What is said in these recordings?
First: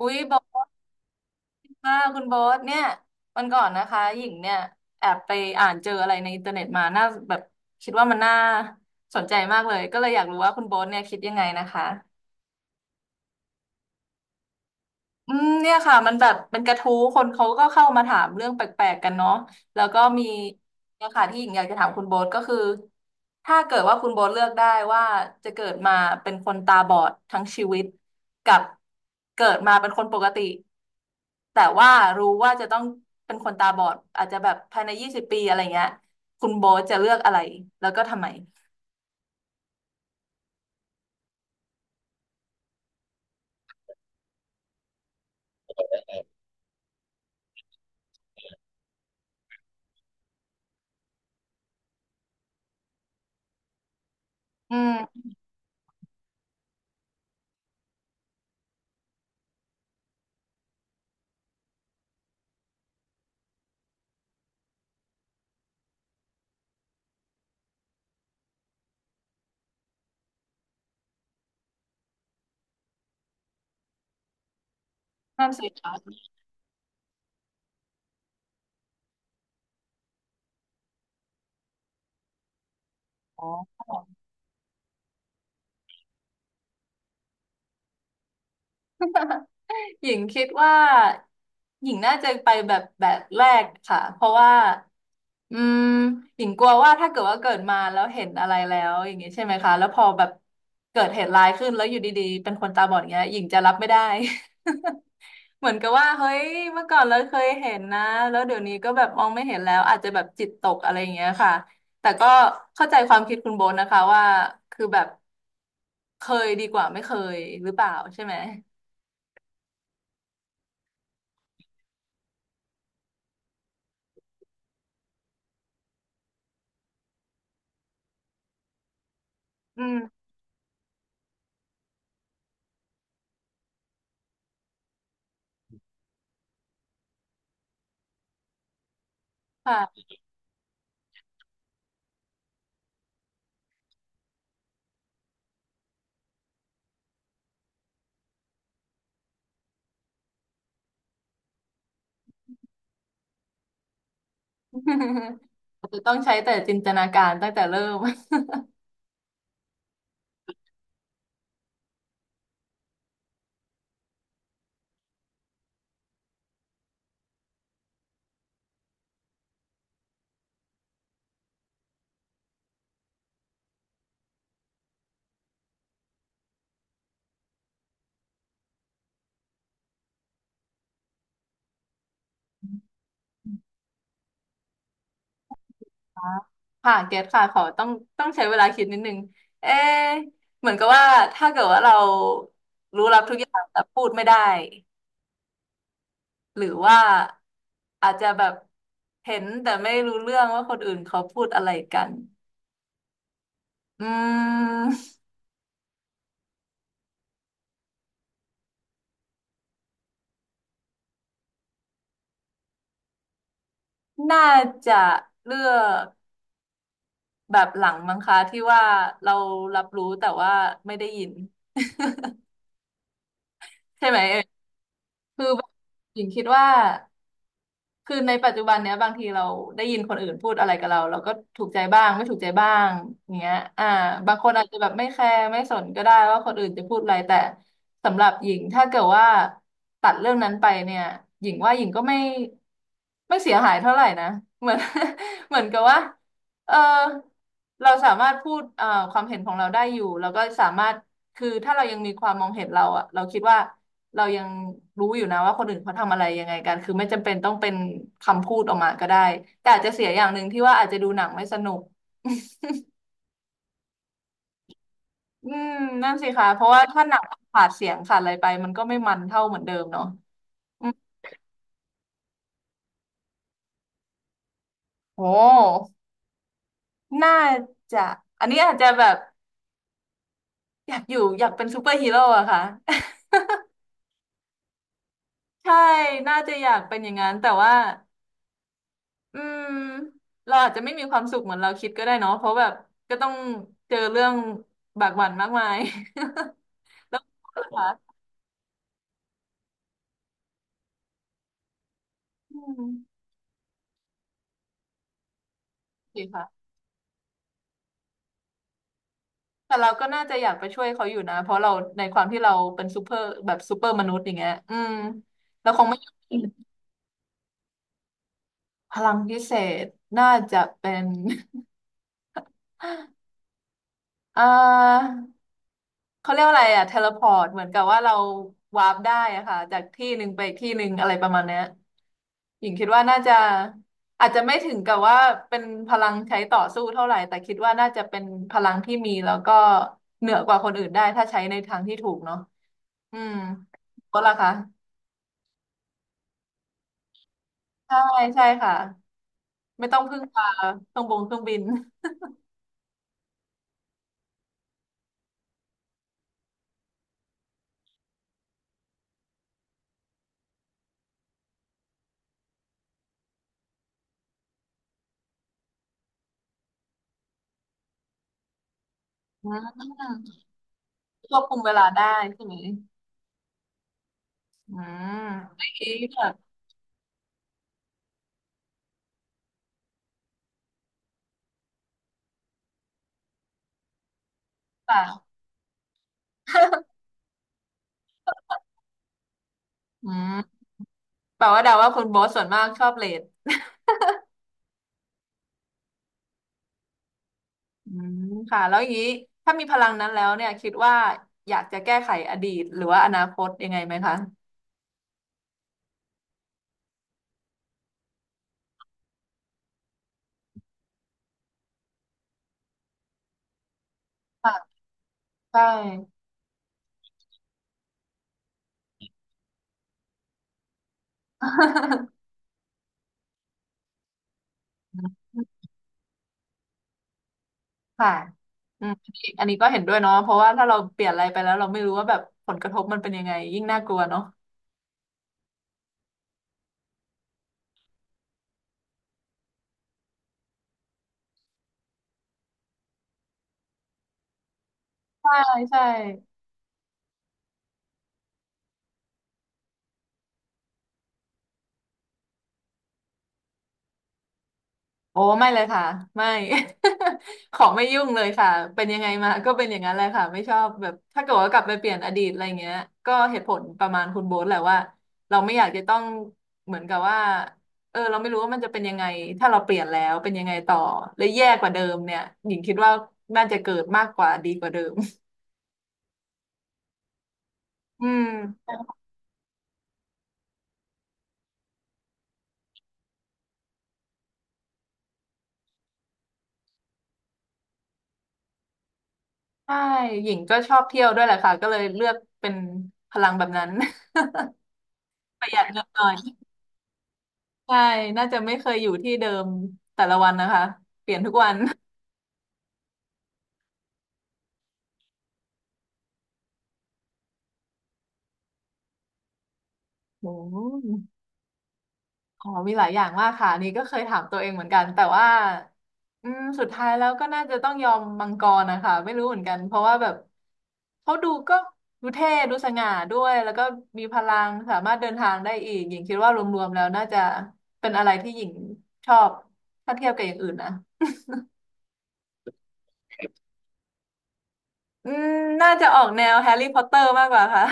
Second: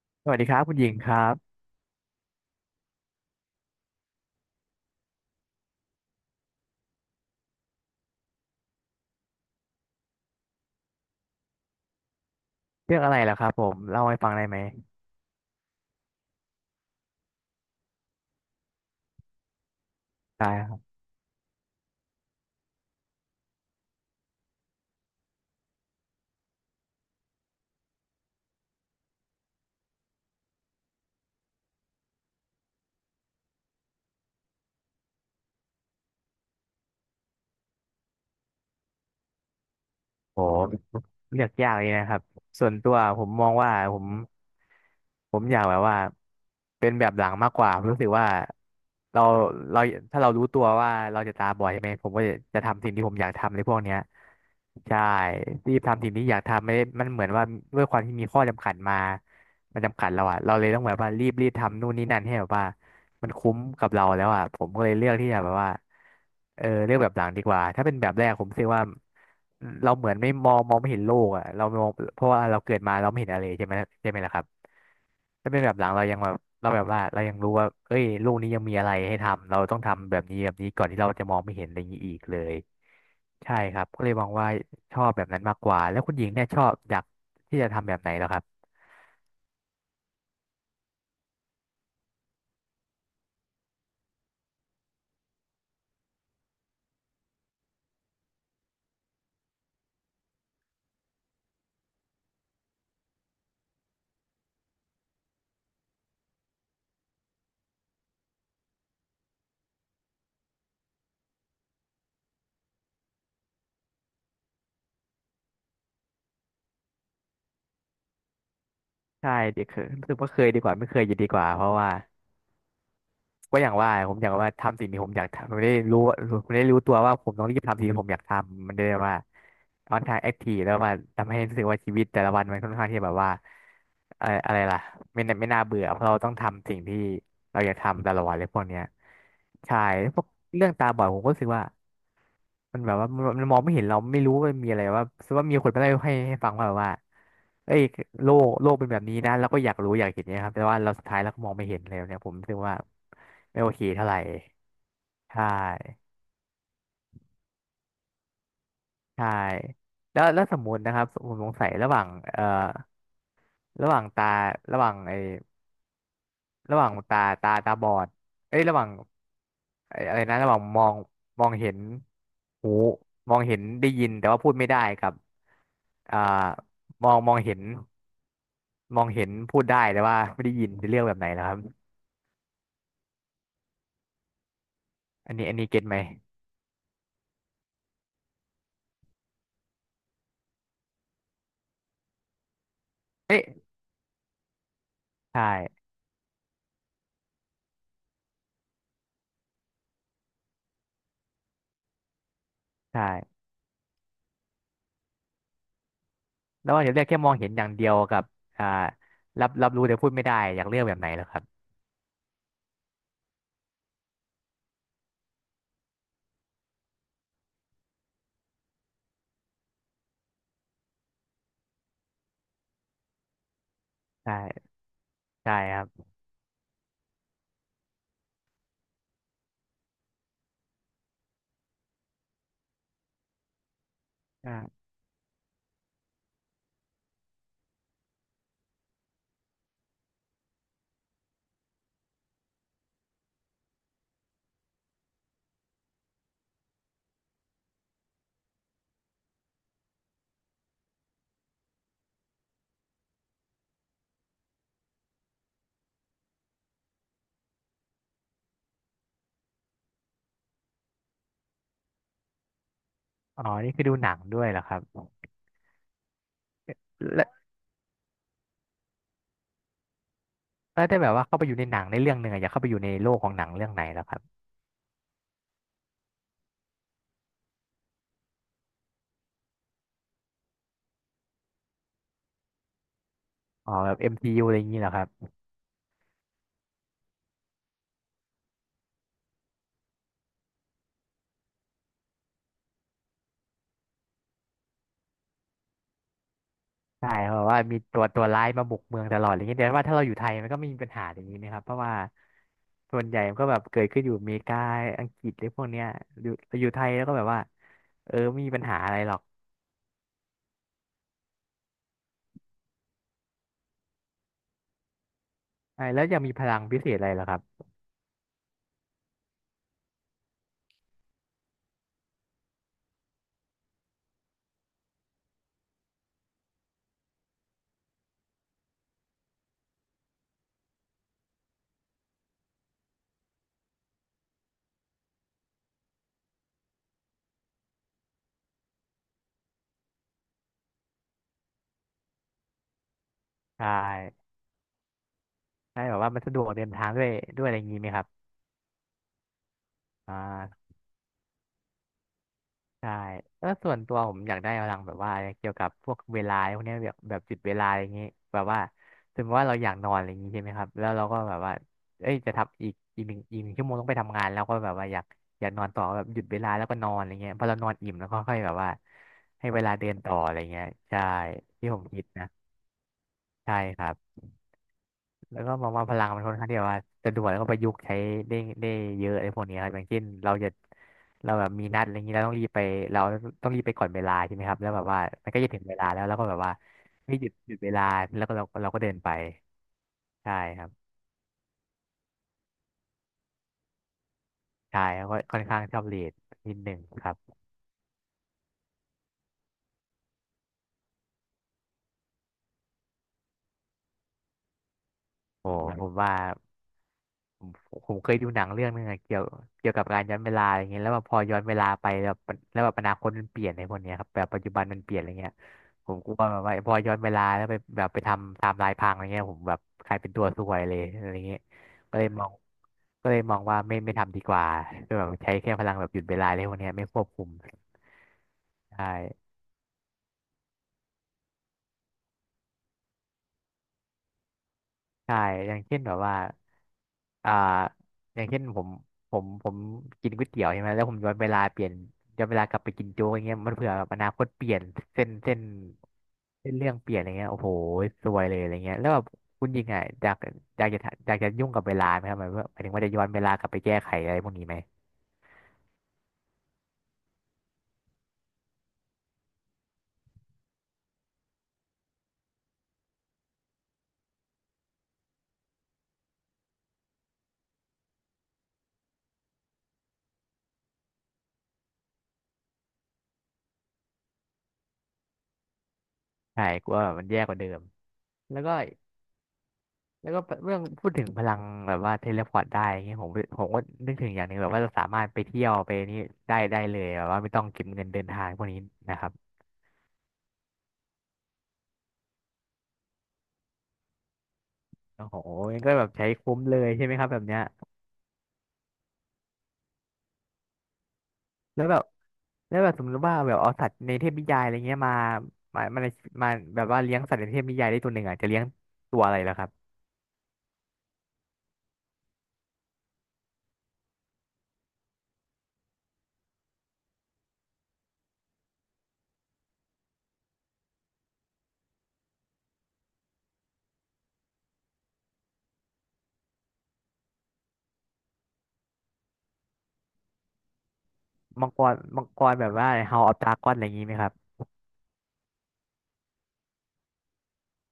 อุ้ยสบวัสอดีครับสคุณหญิงครับค่ะคุณบอสเนี่ยวันก่อนนะคะหญิงเนี่ยแอบไปอ่านเจออะไรในอินเทอร์เน็ตมาน่าแบบคิดว่ามันน่าสนใจมากเลยก็เลยอยากรู้ว่าคุณบอสเนี่ยคิดยังไงนะคะ เรื่องอะไรล่ะครับผมเล่าให้ฟังได้ไหมอืมเนี่ยค่ะมันแบบเป็นกระทู้คนเขาก็เข้ามาถามเรื่องแปลกๆกันเนาะแล้วก็มีได้ครับเนี่ยค่ะที่หญิงอยากจะถามคุณโบ๊ทก็คือถ้าเกิดว่าคุณโบ๊ทเลือกได้ว่าจะเกิดมาเป็นคนตาบอดทั้งชีวิตกับเกิดมาเป็นคนปกติแต่ว่ารู้ว่าจะต้องเป็นคนตาบอดอาจจะแบบภายใน20 ปีอะไรเงี้ยคุณโบ๊ทจะเลือกอะไรแล้วก็ทำไมโอเลือกยากเลยนะครับส่วนตัวผมมองว่าผมอยากแบบว่าเป็นแบบหลังมากกว่าผมรู้สึกว่าเราเราถ้าเรารู้ตัวว่าเราจะตาบอดใช่ไหมผมก็จะทำสิ่งที่ผมอยากทำในพวกเนี้ยอืมใช่รีบทำสิ่งที่อยากทำไม่ได้มันเหมือนว่าด้วยความที่มีข้อจำกัดมามันจำกัดเราอะเราเลยต้องแบบว่ารีบทำนู่นนี่นั่นให้แบบว่า มันคุ้มกับเราแล้วอ่ะผมก็เลยเลือกที่จะแบบว่าเออเลือกแบบหลังดีกว่าถ้าเป็นแบบแรกผมรู้สึกว่าเราเหมือนไม่มองมองไม่เห็นโลกอ่ะเรามองเพราะว่าเราเกิดมาเราไม่เห็นอะไรใช่ไหมใช่ไหมล่ะครับนั่ถ้านเป็นสิแบบหลัคะงเรายังแบบเราแบบว่าเรายังรู้ว่าเอ้ยโลกนี้ยังมีอะไรให้ทำเราต้องทำแบบนี้แบบนี้ก่อนที่เราจะมองไม่เห็นอะไรอย่างนี้อีกเลยอ๋ใช่คอ รับก็เลยมองว่าชอบแบบนั้นมากกว่าแล้วคุณหญิงเนี่ยชอบอยากที่จะทำแบบไหนแล้วครับหญิงคิดว่าหญิงน่าจะไปแบบแบบแรกค่ะเพราะว่าอืมหญิงกลัวว่าถ้าเกิดว่าเกิดมาแล้วเห็นอะไรแล้วอย่างงี้ใช่ไหมคะแล้วพอแบบเกิดเหตุร้ายขึ้นแล้วอยู่ดีๆเป็นคนตาบอดอย่างเงี้ยหญิงจะรับไม่ได้ เหมือนกับว่าเฮ้ยเมื่อก่อนเราเคยเห็นนะแล้วเดี๋ยวนี้ก็แบบมองไม่เห็นแล้วอาจจะแบบจิตตกอะไรอย่างเงี้ยค่ะแต่ก็เข้าใจความคิดคุณโบนนะคะว่าคือแบบเคยดีกว่าไม่เคยหรือเปล่าใช่ไหมใช่ดีคือรู้สึกว่าเคยดีกว่าไม่เคยจะดีกว่าเพราะว่า ก็อย่างว่าผมอยากว่าทำสิ่งที่ผมอยากทำผมได้รู้ว่าผมได้รู้ตัวว่าผมต้องรีบทำสิ่งที่ผมอยากทำมันได้ว่าอืออนทางมแอคทีฟแล้วม่าทำให้รู้สึกว่าชีวิตแต่ละวันมันค่อนข้างที่แบบว่าอะไรล่ะไม่น่าเบื่อเพราะเราต้องทำสิ่งที่เราอยากทำแต่ละวันเลยพวกเนี้ยใช่ค่ะ พวกเรื่องตาบอดผมก็รู้สึกว่า มันแบบว่ามันมองไม่เห็นเราไม่รู้ว่ามนมีอะไรว่าสมมติว่ามีคนมาเล่าให้ฟังว่าแบบว่าเอ้ยโลกเป็นแบบนี้นะเราก็อยากรู้อยากเห็นเนี่ยครับแต่ว่าเราสุดท้ายเราก็มองไม่เห็นเลยเนี่ยผมคิดึกว่าไม่โอเคเท่าไหร่ใช อาจจะต้่องใช้แต่จินตนาการตั้งแต่เริ่ม ใช่แล้วแล้วสมมตินะครับผมสงสัยระหว่างเอ่อระหว่างตาระหว่างไอ้ระหว่างตาบอดเอ้ยระหว่างไอ้อะไรนะระหว่างมองมองเห็นหูมองเห็นได้ยินแต่ว่าพูดไม่ได้กับอ่ามองเห็น มองเห็นพูดได้แต่ว่าไม่ได้ยินจะเรียกแบบไหนนะครับอันนี้เก็ตไหม ค่ะเกตค่ะขอต้องใช้เวลาคิดนิดนึงเอ๊ะเหมือนกับว่าถ้าเกิดว่าเรารู้รับทุกเอ๊ะอย่างแต่พูดไม่ได้ใช่หรือว่าอาจจะแบบเห็นแต่ไม่รู้เรื่องว่าคนอื่นเขาพูดอะไรกันใช่อืมแล้วว่าจะเรียกแค่มองเห็นอย่างเดียวกับอ่ารับรู้แต่พูดไม่ได้อยากเรียกแบบไหนเหรอครับน่าจะเลือกแบบหลังมั้งคะที่ว่าเรารับรู้แต่ว่าไม่ได้ยิน ใช่ไหมเอ่ยใช่คือใช่แบบครับหญิงคิดว่า คือในปัจจุบันเนี้ยบางทีเราได้ยินคนอื่นพูดอะไรกับเราเราก็ถูกใจบ้างไม่ถูกใจบ้างอย่างเงี้ยบางคนอาจจะอ่าแบบไม่แคร์ไม่สนก็ได้ว่าคนอื่นจะพูดอะไรแต่สำหรับหญิงถ้าเกิดว่าตัดเรื่องนั้นไปเนี่ยหญิงว่าหญิงก็ไม่เสียหายเท่าไหร่นะเหมือน เหมือนกับว่าเออเราสามารถพูดความเห็นของเราได้อยู่แล้วก็สามารถคือถ้าเรายังมีความมองเห็นเราอะเราคิดว่า เรายังรู้อยู่นะว่าคนอื่นเขาทำอะไรยังไงกัน คือไม่จำเป็นต้องเป็นคำพูดออกมาก็ได้ แต่อาจจะเสียอย่างหนึ่งที่ว่าอาจจะดูหนังไม่สนุกอ๋อนี่คือดูหนังด้วยเหรอครับอืมนั่นสิคะเพราะว่าถ้าหนังแล้วขาดเสียงขาดอะไรไปมันก็ไม่มันเท่าเหมือนเดิมเนาะแล้อืวมถ้าแบบว่าเข้าไปอยู่ในหนังในเรื่องหนึ่งอะอยากเข้าไปอยู่ในโลกของหนังเรื่องไหนเหรอครับโอ้น่าจะอันนี้อาจจะแบบอยากอยู่อยากเป็นซูเปอร์ฮีโร่อะค่ะ อ๋อแบบ MCU อมซียูอะไรอย่างนี้เหรอครับ ใช่ น่าจะอยากเป็นอย่างนั้น แต่ว่าอืมเราอาจจะไม่มีความสุขเหมือนเราคิดก็ได้เนาะเพราะแบบก็ต้องเจอเรื่องบากบั่นมากมาย ใช่ แล้วเพราะว่าก็มีตัวค่ะตัวร้ายมาบุกเมืองตลอดอะไรเงี้ยแต่ว่าถ้าเราอยู่ไทยมันก็ไม่มีปัญหาอย่างนี้นะครับเพราะว่าอืมส่วนใหญ่มันก็แบบเกิดขึ้นอยู่อเมริกาอังกฤษหรือพวกเนี้ยดีอยู่อค่ะยู่ไทยแล้วก็แบบว่าเออไม่มีปัญหาอะไรหรอกแต่เราก็น่าจะอยากไปช่วยเขาอยู่นะเพราะเราในความที่เราเป็นซูเปอร์แบบซูเปอร์มนุษย์อย่างเงี้ยอืมเราคใช่งไม่แล้วยอจะมีมพลังพิเศษอะไรเหรอครับพลังพิเศษน่าจะเป็น อ่าเขาเรียกว่าอะไรอะเทเลพอร์ตเหมือนกับว่าเราวาร์ปได้อะค่ะจากที่หนึ่งไปอีกที่หนึ่งอะไรประมาณเนี้ยหญิงคิดว่าน่าจะอาจจะไม่ถึงกับว่าเป็นพลังใช้ต่อสู้เท่าไหร่ แต่คิดว่าน่าจะเป็นพลังที่มีแล้วก็เหนือกว่าคนอื่นได้ถ้าใช้ในทางที่ถูกเนาะ อืมใช่ก็ล่ะคะใช่แบบว่ามันสะดวกเดินทางด้วยอะไรอย่างนี้ไหมใช่ครับใช่ค่ะไม่ต้องอ่พึ่งพาา เครื่องบินใช่แล้วส่วนตัวผมอยากได้พลังแบบว่าเกี่ยวกับพวกเวลาพวกเนี้ยแบบแบบจุดเวลาอย่างงี้แบบว่าสมมติว่าเราอยากนอนอะไรอย่างงี้ใช่ไหมครับแล้วเราก็แบบว่าเอ้ยจะทำอีกหนึ่งชั่วโมงต้องไปทำงานแล้วก็แบบว่าอยากอยากนอนต่อแบบหยุดเวลาแล้วก็นอนอะไรเงี้ยพอเรานอนอิ่มแล้วก็ค่อยแบบว่าให้อืเวลาเดิมนต่ออะไรเงี้ยใช่ควบคุมที่เวผลามคิได้ดนะใช่ไหมใช่ครับ อืมแล้วก็มองว่าไอ้พลังแบมันค่อบนข้างที่แบบว่าจะด่วนแล้วก็ประยุกต์ใช้ได้ได้เยอะไอ้พวกนี้ครับอย่างเช่นเราจะเราแบบมีนัดอะไรอย่างนี้เราต้องรีบไปเราต้องรีบไปก่อนเวลาใช่ไหมครับแล้วแบบว่ามันค่ะก็จะถึงเวลาแล้วแล้วก็แบบว่าไม่หยุดเวลาแล้วก็เราก็เดินไปอืมใช่ครับแปลว่าเดาว่าคุณโบสส่วนมากชอบเลทใช่แล้วก็ค่อนข้างชอบเียนิดหนึ่งครับอืมค่ะแล้วอย่างนี้ถ้ามีพลังนั้นแล้วเนี่ยคิดว่าอยากจะแก้ไขอดีตหรือว่าอนาคตยังไงไหมคะโอ้ผมว่า ผมผมเคยดูหนังเรื่องนึงอะเกี่ยวกับการย้อนเวลาอะไรเงี้ยแล้วแบบพอย้อนเวลาไปแบบแล้วแบบอนาคตมันเปลี่ยนในพวกเนี้ยครับแบบปัจจุค่ะบันมันเปลี่ยนอะไรเงี้ยใช่ ผมกลัวแบบว่าพอย้อนเวลาแล้วไปแบบไปทำไทม์ไลน์พังอะไรเงี้ยผมแบบกลายเป็นตัวซวยเลยอะไรเงี้ยก็เลยมองก็เลยมองว่าไม่ทำดีกว่าก็แบบใช้ แค่พลังแบบหยุดเวลาเลยพวกเนี้ยไม่ควบคุมค่ะใช่ อืมอันนี้ก็เห็นด้วยเนาะเพราะว่าถ้าเราเปลี่ยนอะไรไปแล้วเราไม่รู้ว่าแบบผลกระทบมันเป็นยังไงยิ่งน่ากลัวเนาะ ใช่อย่างเช่นแบบว่าอ่าอย่างเช่นผมผมกินก๋วยเตี๋ยวใช่ไหมแล้วผมย้อนเวลาเปลี่ยนย้อนเวลากลับไปกินโจ๊กอย่างเงี้ยมันเผื่อแบบอนาคตเปลี่ยนเส้นเส้นใช่ใช่เส้นเรื่องเปลี่ยนอะไรเงี้ยโอ้โหซวยเลยอะไรเงี้ยแล้วแบบคุณยิงอ่ะอยากอยากจะทำอยากจะยุ่งกับเวลาไหมครับหมายว่าหมายถึงว่าจะย้อนเวลากลับไปแก้ไขอะไรพวกนี้ไหมโอ้ไม่เลยค่ะไม่ ขอไม่ยุ่งเลยค่ะเป็นยังไงมาก็เป็นอย่างนั้นแหละค่ะไม่ชอบแบบถ้าเกิดว่ากลับไปเปลี่ยนอดีตอะไรเงี้ยก็เหตุผลประมาณคุณโบ๊ทแหละว่าเราไม่อยากจะต้องเหมือนกับว่าเออเราไม่รู้ว่ามันจะเป็นยังไงถ้าเราเปลี่ยนแล้วเป็นยังไงต่อและแย่กว่าเดิมเนี่ยหญิงคิดว่าน่าจะเกิดมากกว่าดีกว่าเดิม ใช่กลัวแบบมันแย่กว่าเดิม อืมแล้วก็ แล้วก็เรื่องพูดถึงพลังแบบว่าเทเลพอร์ตได้อย่างเงี้ยผมก็นึกถึงอย่างหนึ่งแบบว่าเราสามารถไปเที่ยวไปนี่ได้เลยแบบว่าไม่ต้องเก็บเงินเดินทางพวกนี้นะครับใช่หญิงก็ชอบเที่ยวด้วยแหละค่ะก็เลยเลือกเป็นพลังแบบนั้น โอ้โห ประหงั้ยันดก็เงิแบนบหใช้น่อย คุ้มเลยใช่ไหมครับแบบเนี้ยใช่น่าจะไม่เคยอยู่ที่เดิมแต่ละวันนะคะแล้วแบบแล้วแบบสมมติว่าแบบเอาสัตว์ในเทพนิยายอะไรเงี้ยมามาในมาแบบว่าเลี้ยงสัตว์ในเทพนิยายได้ตัวหนึ่งอ่ะจะเลี้ยงตัวอะไรล่ะครับโอ้อ๋อมีหลายอย่างมากค่ะอันนี่ก็เคยถามตัวเองเหมือนกันแต่ว่าสุดท้ายแล้วก็น่าจะต้องยอมมังกรนะคะไม่รู้เหมือนกันเพราะว่าแบบเขาดูก็ดูเท่ดูสง่าด้วยแล้วก็มีพลังสามารถเดินทางได้อีกหญิงคิดว่ารวมๆแล้วน่าจะเป็นอะไรที่หญิงชอบถ้าเทียบกับอย่างอื่นนะมังกรแบบว่า House of Dragon อะไรอย่างงี้ไหมครับอืมน่าจะออกแนวแฮร์รี่พอตเตอร์มากกว่าค่ะ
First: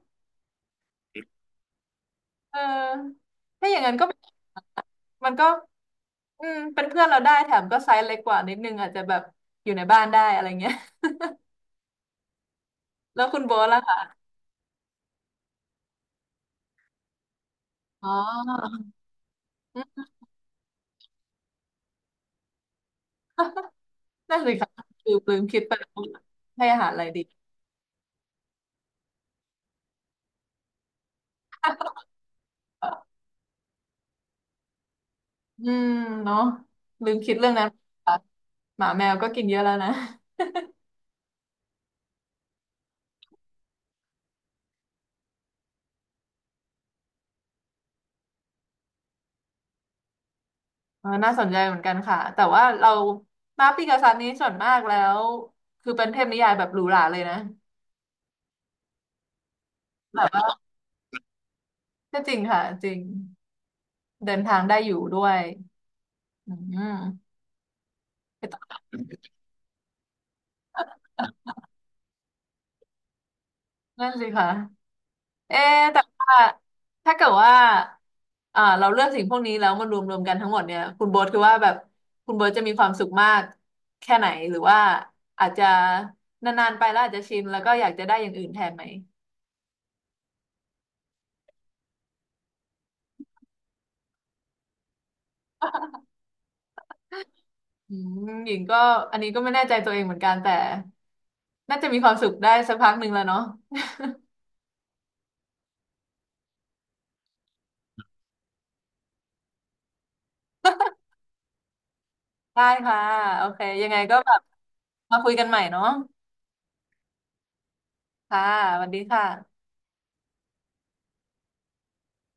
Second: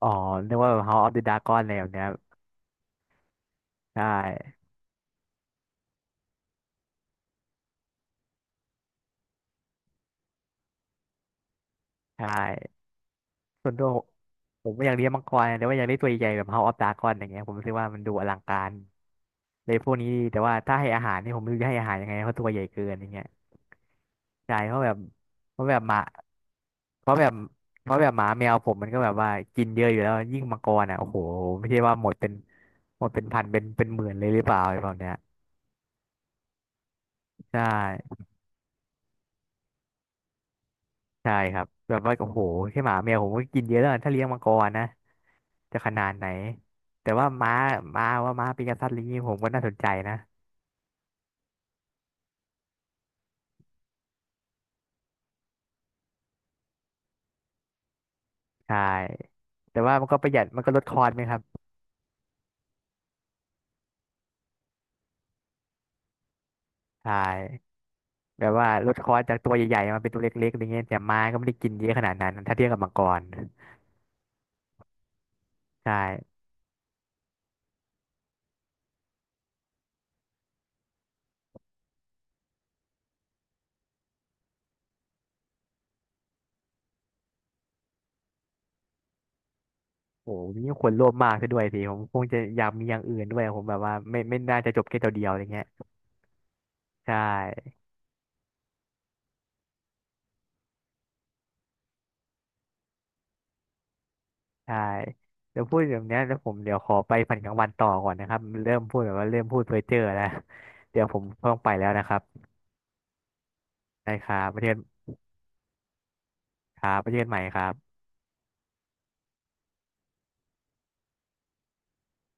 อ๋อนึกว่าแบบ House of the Dragon อะไรแบบเนี้ยเออถ้าอย่างนั้นใช่ก็เป็นมันก็เป็นเพื่อนเราได้แถมก็ไซส์เล็กกว่านิดนึงอาจจะแบบอยู่ในบ้านได้อะไรเงี้ย ใช่ แล้วคุณโบ๊ทส่วนล่ะตัวผมคะผมไม่อยากเลี้ยงมังกรนะแต่ว่าอยากได้ตัวใหญ่ๆแบบ House of Dragon อย่างเงี้ยผมรู้สึกว่ามันอ๋ดูอลังการอเลยอืพวกมนี้แต่ว่าถ้าให้อาหารนี่ผมไม่รู้จะให้อาหารยังไงเพราะตัวใหญ่เกินอย่างเงี้ยนั่นสิใช่คะเพราะแบบคือลืมเพคิดราะไปแบบแล้หมาวให้อาหารอะไรเพราะดี แบบเพราะแบบหมาแมวผมมันก็แบบว่ากินเยอะอยู่แล้วยิ่งมังกรอ่ะโอ้โหไม่ใช่ว่าหมดเป็นหมดเป็ นพันเป็นหมื่นเลยหรือเปล่าอะไรแบบเนี้ยอืมเนาะลืมคิดเรื่องใช่นั้นค่ะหมาแมวก็กินเยอะแล้วนะ ใช่ครับแบบว่าโอ้โหแค่หมาแมวผมก็กินเยอะแล้วถ้าเลี้ยงมังกรนะ จะขนาดไหนแต่ว่าม้าปีกษัตริย์อะไรนี้ผมก็น่าสนใจนะเออน่าสนใจเหมือนกันค่ะแต่ว่าเรามาปีกาซันนี้ส่วนมากแล้วคือเป็นเทพนิยายแบบหรูหราเลยนะใช่แต่ว่ามันก็แบปบระหยัว่าดมันก็ลดคอร์สไหมครับก็จริงค่ะจริงเดินทางได้อยู่ด้วย อืใชม่แบไปบต่ว่าอลดคอร์สจากตัวใหญ่ๆมาเป็นตัวเล็กๆอะไรเงี้ยแต่ม้าก็ไม่ได้กินเยอะขนาดนั้นถ้าเทียบกับมังกรนั่นสิคะเอ๊ะใช่แต่ว่าถ้าเกิดว่าเราเลือกสิ่งพวกนี้แล้วมันรวมกันทั้งหมดเนี่ยคุณโบ๊ทคือว่าแบบคุณโบ๊ทจะมีความสุขมากแค่ไหนหรือว่าอาจจะนานๆไปแล้วอาจจะชินแล้วก็อยากจะได้อย่างอื่นแทนไหมโอ้ยนี่คนโลภมากซะด้วยสิผมคงจะอยากมีอย่างอื่นด้วยผมแบบว่าไม่น่าจะจบแค่ตัวเดียวอะไรเงี้ยใช่อืหญิงก็อันนี้ก็ไม่แน่ใจตัวเองเหมือนกันแต่น่าจะมีความสุขได้สักพักหนึ่งแล้วเนาะใช่เดี๋ยวพูดแบบเนี้ยแล้วผมเดี๋ยวขอไปฝันกลางวันต่อก่อนนะครับเริ่มพูดแบบว่าเริ่มพูดเพ้อเจ้อแล้วเดี๋ยวผมต้องไปแล้วนะครับได้ค่ะโอเคยังไงได้ก็คแบรับบประเทศ มาคุยกันใหม่เนาะครับไปเจอกันใหม่ครับค่ะสวัสดีค่ะ